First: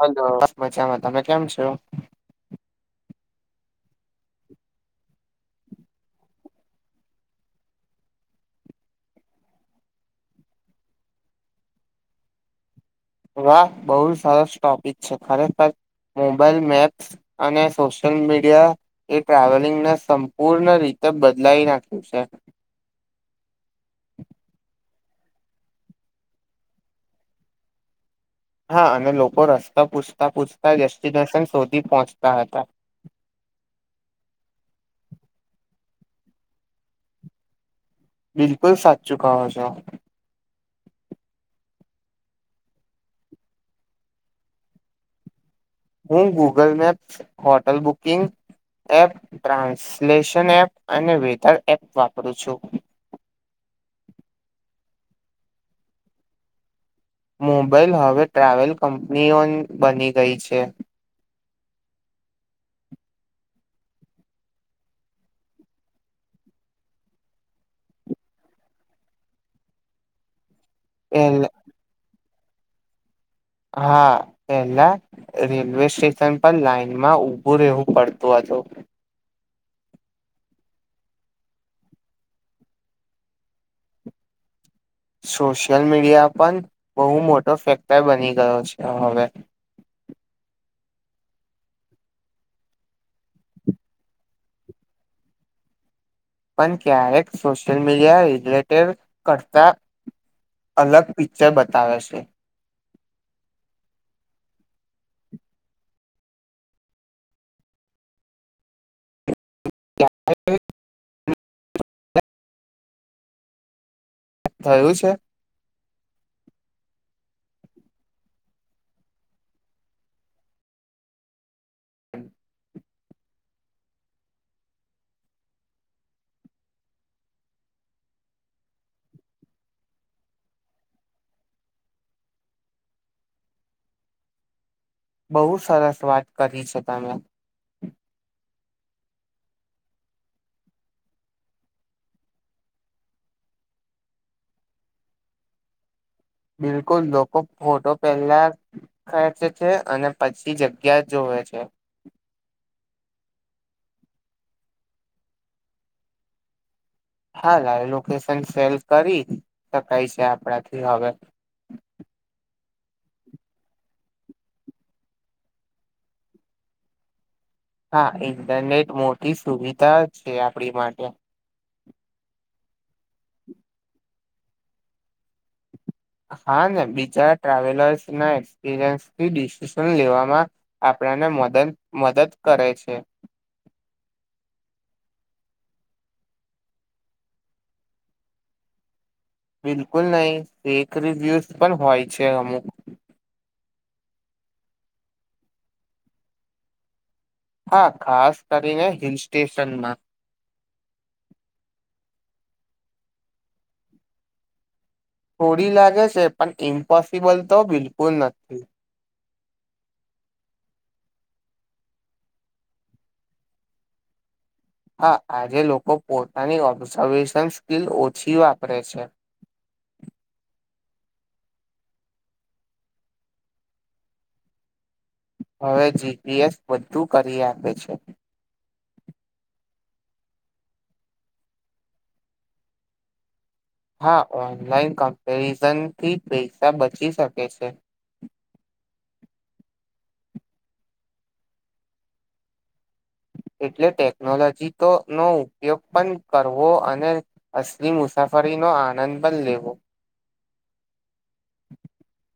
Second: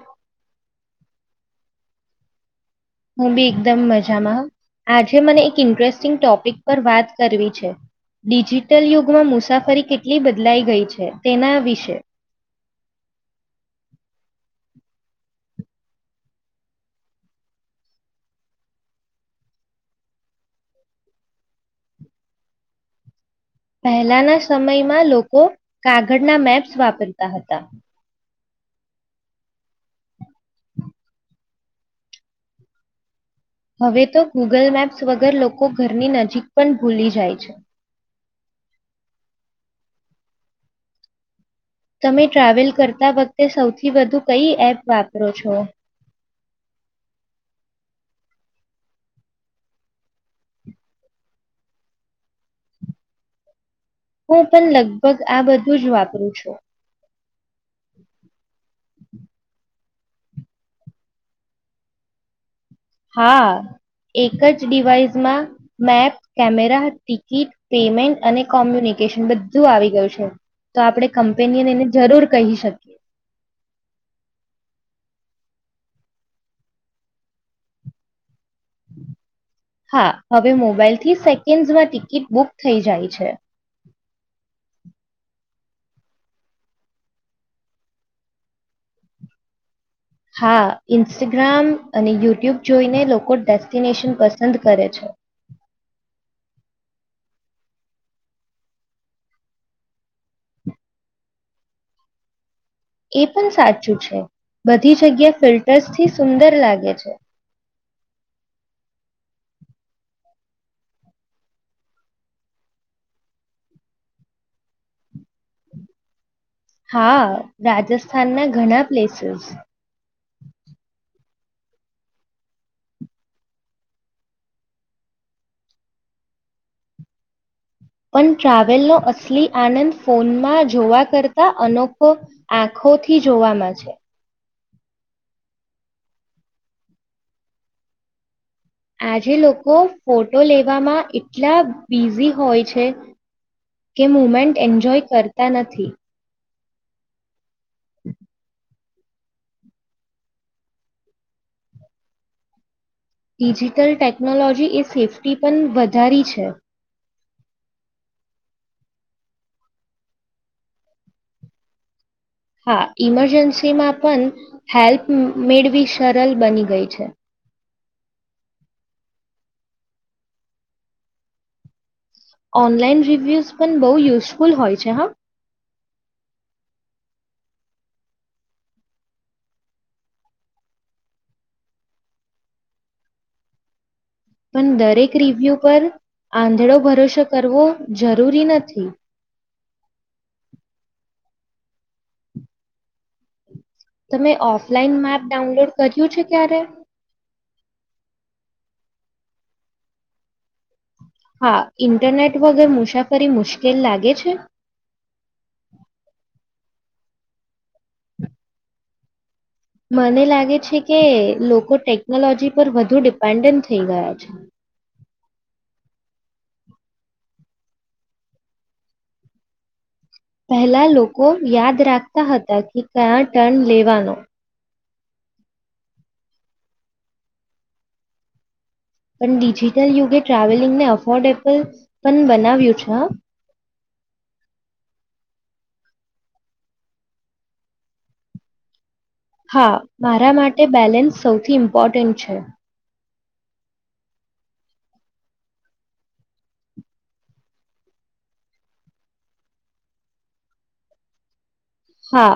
Hello બસ મજામાં તમે કેમ છો હું બી એકદમ મજામાં હ આજે મને એક ઇન્ટરેસ્ટિંગ ટોપિક પર વાત કરવી છે ડિજિટલ યુગમાં મુસાફરી કેટલી બદલાઈ ગઈ છે તેના વિશે વાહ બહુ જ સરસ ટોપિક છે ખરેખર મોબાઈલ મેપ્સ અને સોશિયલ મીડિયા એ ટ્રાવેલિંગને સંપૂર્ણ રીતે બદલાવી નાખ્યું છે પહેલાના સમયમાં લોકો કાગળના મેપ્સ વાપરતા હતા હા અને લોકો રસ્તા પૂછતા પૂછતા ડેસ્ટિનેશન સુધી પહોંચતા હતા હવે તો ગૂગલ મેપ્સ વગર લોકો ઘરની નજીક પણ ભૂલી જાય છે બિલકુલ સાચું કહો છો તમે ટ્રાવેલ કરતા વખતે સૌથી વધુ કઈ એપ વાપરો છો હું Google maps, hotel booking app, translation app અને વેધર એપ વાપરું છું હું પણ લગભગ આ બધું જ વાપરું છું મોબાઈલ હવે ટ્રાવેલ કંપનીઓ બની ગઈ છે હા એક જ ડિવાઈસમાં મેપ, કેમેરા, ટિકિટ, પેમેન્ટ અને કોમ્યુનિકેશન બધું આવી ગયું છે તો આપડે પહેલા કંપનીએને એને જરૂર કહી શકીએ હા પેલા રેલવે સ્ટેશન પર લાઈનમાં ઊભું રહેવું પડતું હતું હા હવે મોબાઈલથી સેકન્ડસમાં ટિકિટ બુક થઈ જાય છે સોશિયલ મીડિયા પણ બહુ મોટો ફેક્ટર બની ગયો છે હવે હા ઇન્સ્ટાગ્રામ અને યુટ્યુબ જોઈને લોકો ડેસ્ટિનેશન પસંદ કરે છે પણ ક્યારેક સોશિયલ મીડિયા રિલેટેડ કરતા અલગ પિક્ચર બતાવે છે એ પણ સાચું છે બધી જગ્યા ફિલ્ટર્સથી સુંદર લાગે છે [unintelligible] થયું છે હા રાજસ્થાન ના ઘણા પ્લેસીસ પણ ટ્રાવેલનો અસલી આનંદ ફોનમાં જોવા કરતા અનોખો આંખોથી જોવામાં છે બહુ સરસ વાત કરી છે તમે આજે લોકો ફોટો લેવામાં એટલા બિઝી હોય છે કે મુમેન્ટ એન્જોય કરતા નથી બિલકુલ લોકો ફોટો પહેલા ખેચે છે અને પછી જગ્યા જોવે છે ડિજિટલ ટેકનોલોજી એ સેફ્ટી પણ વધારી છે હા લાઇવ લોકેશન સેન્ડ કરી શકાય છે આપણાથી હવે હા ઈમરજન્સીમાં પણ હેલ્પ મેળવી સરળ બની ગઈ છે હા ઇન્ટરનેટ મોટી સુવિધા છે આપડી માટે ઓનલાઈન રિવ્યુઝ પણ બહુ યુઝફુલ હોય છે હા હા ને બીજા ટ્રાવેલર્સના એક્સપિરિયન્સથી ડિસિઝન લેવામાં આપણાને મદદ મદદ કરે છે પણ દરેક રિવ્યુ પર આંધળો ભરોસો કરવો જરૂરી નથી બિલકુલ નહીં ફેક રિવ્યૂઝ પણ હોય છે અમુક તમે ઓફલાઈન મેપ ડાઉનલોડ કર્યું છે ક્યારે હા ખાસ કરીને હિલ સ્ટેશનમાં હા ઇન્ટરનેટ વગર મુસાફરી મુશ્કેલ લાગે છે થોડી લાગે છે પણ ઇમ્પોસિબલ તો બિલકુલ નથી મને લાગે છે કે લોકો ટેકનોલોજી પર વધુ ડિપેન્ડન્ટ થઈ ગયા છે હા આજે લોકો પોતાની ઓબ્ઝર્વેશન સ્કીિલ ઓછી વાપરે છે પહેલા લોકો યાદ રાખતા હતા કે કયા ટર્ન લેવાનો હવે જીપીએસ બધું કરી આપે છે પણ ડિજિટલ યુગે ટ્રાવેલિંગને અફોર્ડેબલ પણ બનાવ્યું છે હ હા ઓનલાઈન કમ્પેરિઝનથી પૈસા બચી શકે છે હા મારા માટે બેલેન્સ સૌથી ઇમ્પોર્ટન્ટ છે એટલે ટેકનોલોજીનો ઉપયોગ પણ કરવો અને અસલી મુસાફરીનો આનંદ પણ લેવો હા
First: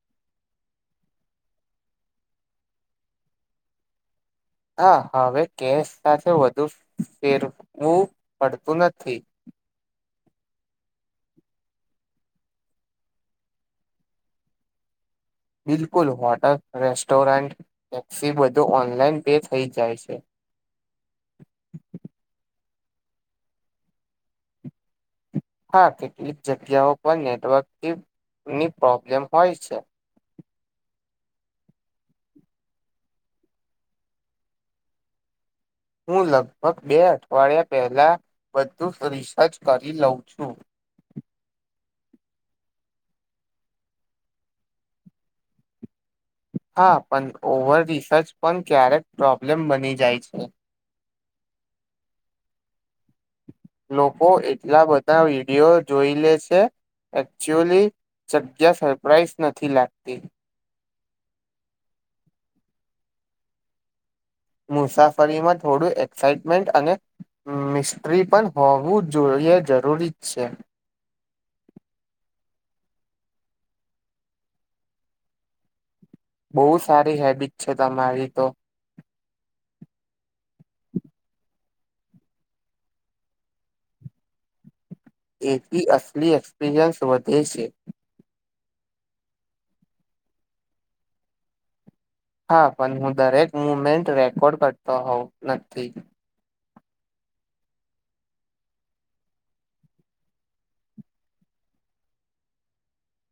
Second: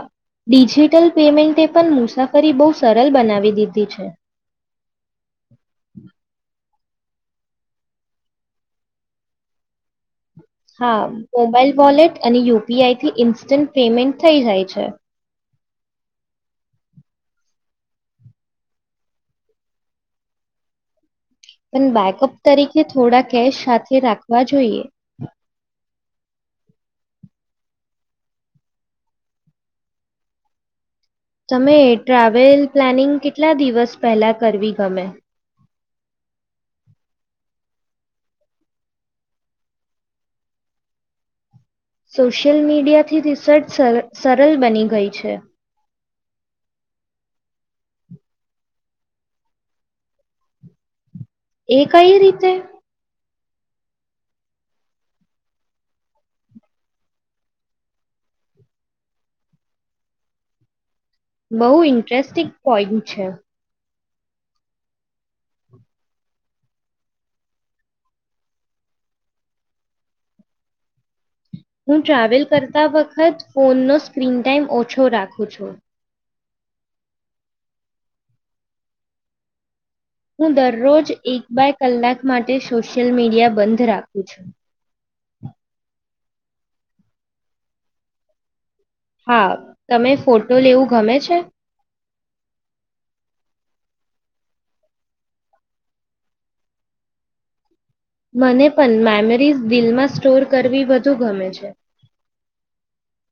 ડિજિટલ પેમેન્ટે પણ મુસાફરી બહુ સરળ બનાવી દીધી છે હા હાવે કેસ સાથે વધુ ફેરવું પડતું નથી હા મોબાઈલ વોલેટ અને યુપીઆઈથી ઇન્સ્ટન્ટ પેમેન્ટ થઈ જાય છે બિલકુલ હોટલ રેસ્ટોરન્ટ ટેક્સી બધું ઓનલાઈન પે થઈ જાય છે પણ બેકઅપ તરીકે થોડા કેશ સાથે રાખવા જોઈએ હા કેટલીક જગ્યાઓ પર નેટવર્કની પ્રોબ્લેમ હોય છે તમે ટ્રાવેલ પ્લાનિંગ કેટલા દિવસ પહેલા કરવી ગમે હું લગભગ બે અઠવાડિયા પહેલા બધું રિસર્ચ કરી લઉં છું સોશિયલ મીડિયાથી રિસર્ચ સરળ બની ગઈ છે હા પણ ઓવર રિસર્ચ પણ ક્યારેક પ્રોબ્લેમ બની જાય છે એ કઈ રીતે લોકો એટલા બધા વિડિયો જોઈ લે છે એકચુઅલી જગ્યા સરપ્રાાઈઝ નથી લાગતી. બહુ ઇન્ટેસ્ટિંગ પોઈન્ટ છે. મુસાફરીમાં થોડું એક્સાઈટમેન્ટ અને મિસ્ટ્રી પણ હોવું જોઈએ જરૂરી જ છે. હું ટ્રાવેલ કરતા વખત ફોનનો સ્ક્રીન ટાઈમ ઓછો રાખું છું. બહુ સારી હેબિટ છે તમારી તો. હું દરરોજ એક બાય કલાક માટે સોશિયલ મીડિયા બંધ રાખું છું. એથી અસલી એક્સપિરિયન્સ વધે છે. હા, તમે ફોટો લેવું ગમે છે? હા, પણ હું દરેક મુમેન્ટ રેકોર્ડ કરતો હોઉ નથી. મને પણ મેમરીઝ દિલમાં સ્ટોર કરવી વધુ ગમે છે.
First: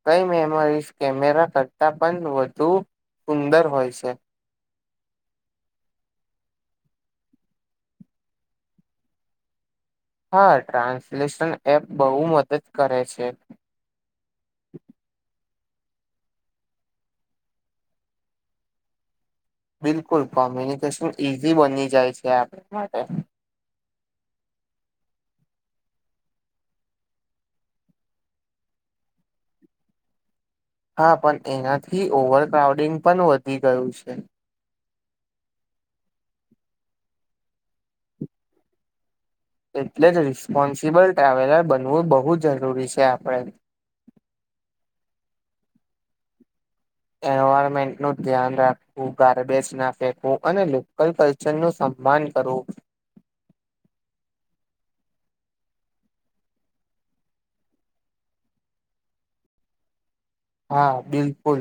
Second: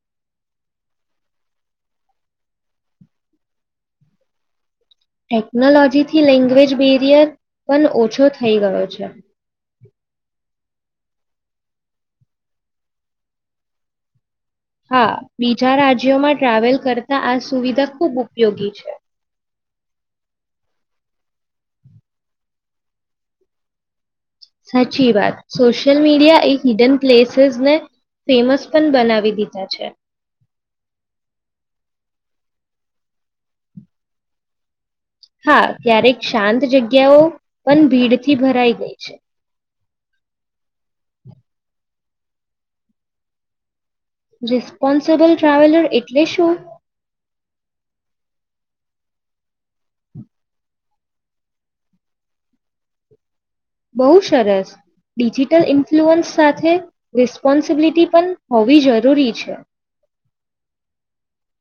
કઈ મેમોરીઝ કેમેરા કરતાં પણ વધુ સુંદર હોય છે? ટેકનોલોજીથી લેંગ્વેજ બેરિયર પણ ઓછો થઈ ગયો છે. હા ટ્રાન્સલેશન એપ બહુ મદદ કરે છે. હા. બીજા રાજ્યોમાં ટ્રાવેલ કરતાં આ સુવિધા ખૂબ ઉપયોગી છે. બિલકુલ કોમ્યુનિકેશન ઈઝી બની જાય છે આપ માટે. સાચી વાત સોશિયલ મીડિયા એ હિડન પ્લેસીસને ફેમસ પણ બનાવી દીધા છે. હા, પણ એનાથી ઓવર ક્રાઉડિંગ પણ વધી ગયું છે. હા, ક્યારેક શાંત જગ્યાઓ પણ ભીડથી ભરાઈ ગઈ છે. એટલે જ રિસ્પોન્સિબલ ટ્રાવેલર બનવું બહુ જ જરૂરી છે આપણે. રિસ્પોન્સબલ ટ્રાવેલર એટલે શું? એન્વાયરમેન્ટનું ધ્યાન રાખવું, ગાર્બેજ ના ફેંકવું અને લોકલ કલ્ચરનું સન્માન કરવું. બહુ સરસ ડિજિટલ ઇન્ફ્લુઅન્સ સાથે રિસ્પોન્સિબિલિટી પણ હોવી જરૂરી છે. હા બિલકુલ.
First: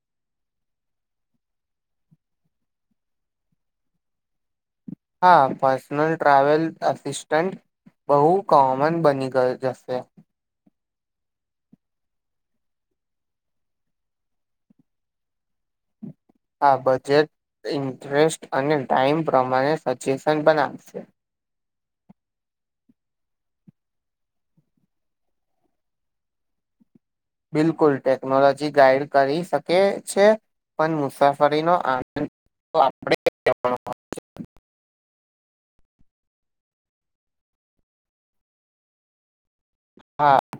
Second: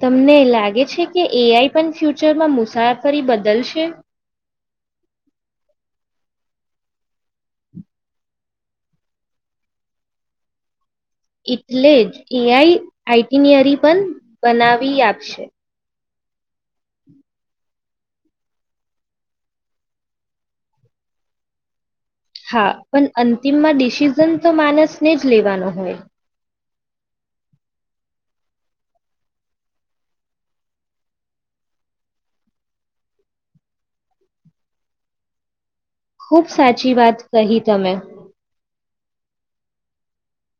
તમને લાગે છે કે એ આઈ પણ ફ્યુચરમાં મુસાફરી બદલશે? હા, પર્સનલ ટ્રાવેલ અસિસ્ટન્ટ બહુ કોમન બની જશે. એટલે જ એ આઈ આઇટીનયરી પણ બનાવી આપશે. આ બજેટ ઇન્ટરેસ્ટ અને ટાઈમ પ્રમાણે સજેશન બનાવશે. હા, પણ અંતિમમાં ડિસિઝન તો માનસને જ લેવાનો હોય. બિલકુલ, ટેકનોલોજી ગાઈડ કરી શકે છે પણ મુસાફરીનો આનંદ આપણે [inaudible] ખૂબ સાચી વાત કહી તમે. હા [inaudible]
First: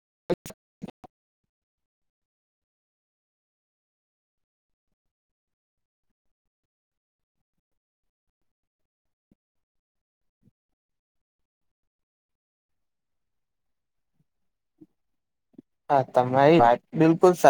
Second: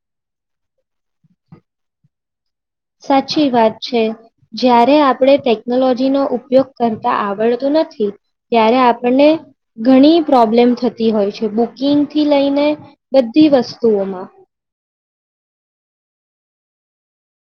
[inaudible] સાચી વાત છે. જ્યારે આપણે ટેકનોલોજીનો ઉપયોગ કરતા આવડતું નથી, ત્યારે આપણને ઘણી પ્રોબ્લેમ થતી હોય છે બુકિંગથી લઈને બધી વસ્તુઓમાં. હા, તમારી વાત બિલકુલ સા